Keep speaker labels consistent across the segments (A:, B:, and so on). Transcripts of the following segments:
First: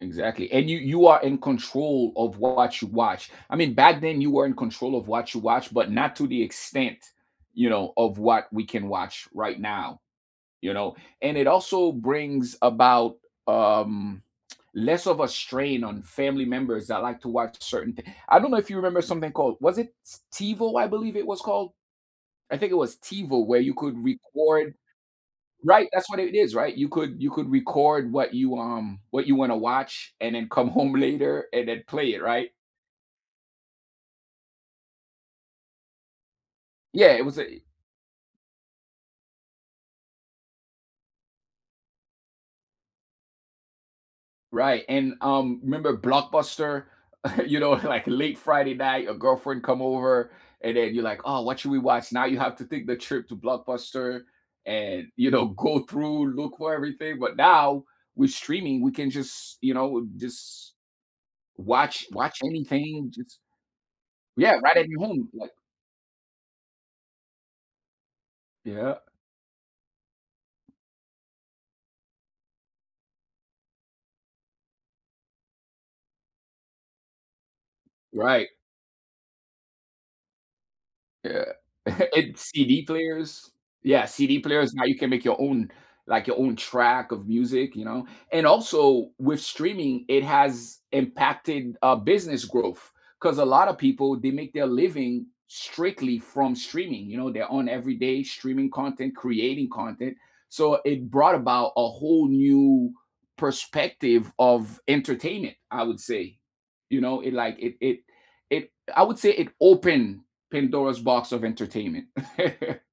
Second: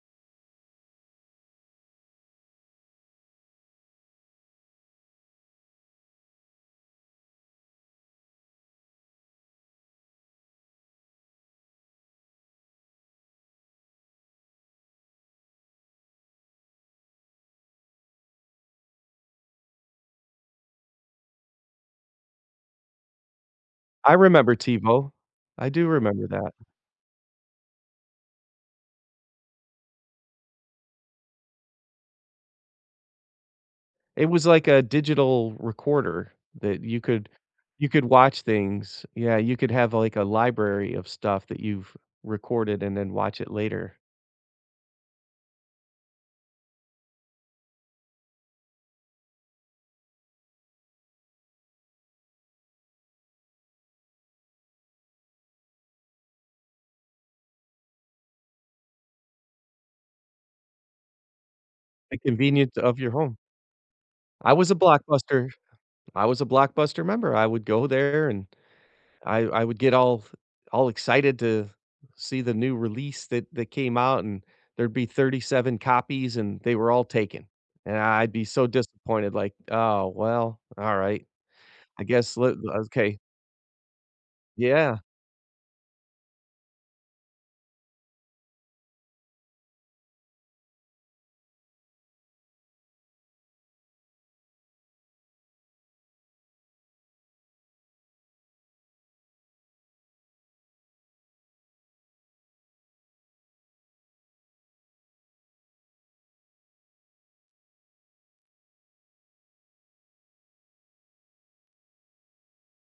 A: Exactly, and you you are in control of what you watch, I mean, back then you were in control of what you watch, but not to the extent, you know, of what we can watch right now, you know? And it also brings about, um, less of a strain on family members that like to watch certain thi I don't know if you remember something called, was it T TiVo, I believe it was called? I think it was TiVo where you could
B: I remember
A: record
B: TiVo. I do
A: Right, that's what
B: remember
A: it
B: that.
A: is, right? You could you could record what you, um what you wanna watch and then come home later and then play it, right?
B: It was like a digital recorder that you
A: Yeah, it
B: could
A: was a e
B: you could watch things. Yeah, you could have, like, a library of stuff that you've recorded and then watch it later.
A: Right, and, um, remember Blockbuster, you know like late Friday night, your girlfriend come over and then you're like, "Oh, what should we watch?" Now you have to take the trip to Blockbuster and, you know, go through, look for everything, but now, with streaming, we can just, you know, w just watch
B: The
A: watch
B: convenience of
A: anything,
B: your
A: just
B: home. I
A: Yeah,
B: was a
A: right at your home,
B: Blockbuster
A: like
B: I was a Blockbuster member, I would go there, and
A: Yeah.
B: I I would get all all excited to see the new release that that came out, and there'd be 37 copies, and they were all taken. And I I'd be
A: Right.
B: so disappointed, like, "Oh, well, alright.
A: Yeah.
B: I guess
A: And
B: loo" l
A: CD
B: okay.
A: players. Yeah, CD players, now you
B: Yeah.
A: can make your own like, your own track of music, you know? And also, with streaming, it has impacted, uh, business growth 'cause a lotta people, they make their living strictly from streaming, you know, their own everyday-streaming content, creating content, so, it brought about a whole new perspective of entertainment, I would say. You know, it like it it it I would say it opened Pandora's box of entertainment.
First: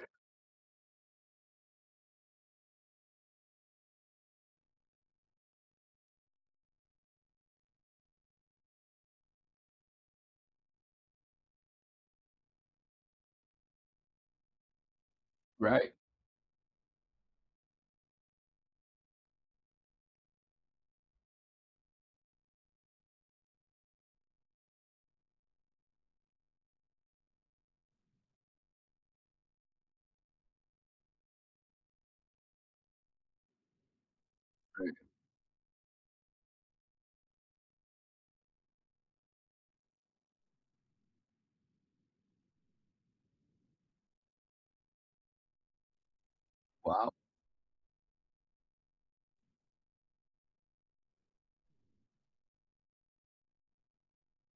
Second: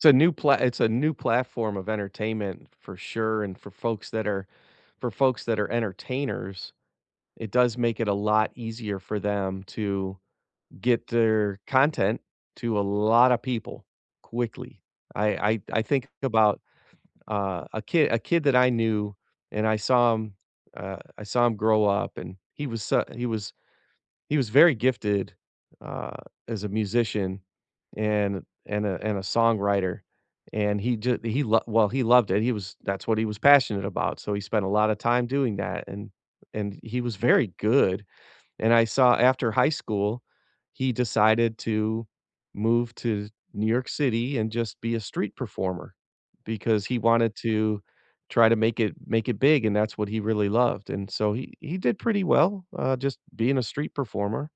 B: It's a new pla it's a new platform of entertainment for sure, and for folks that are for folks that are entertainers, it does make it a lot easier for them to get their content to a lotta people quickly. I I I
A: Right.
B: think about, uh, a ki a kid that I knew, and I saw him uh, I saw him grow up, and he was su he was he was very gifted, uh, as a musician and and a and a songwriter, and he ju he well, he loved it, he was that's what he was passionate about, so he spent a lotta
A: [unintelligible]
B: time doing that, and and he was very good, and I saw after high school, he decided to move to New York City and just be a street performer because he
A: Wow.
B: wanted to try to make it make it big, and that's what he really loved, and so he he did pretty well, uh, just being a street performer,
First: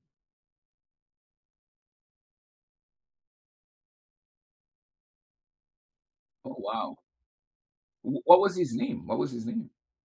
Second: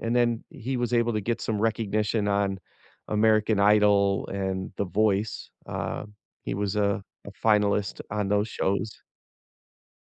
B: and then, he was able to get some recognition on American Idol and The Voice, uh, he
A: Oh,
B: was
A: wow.
B: a a finalist
A: W
B: on
A: what
B: those
A: was his
B: shows.
A: name? What was his name?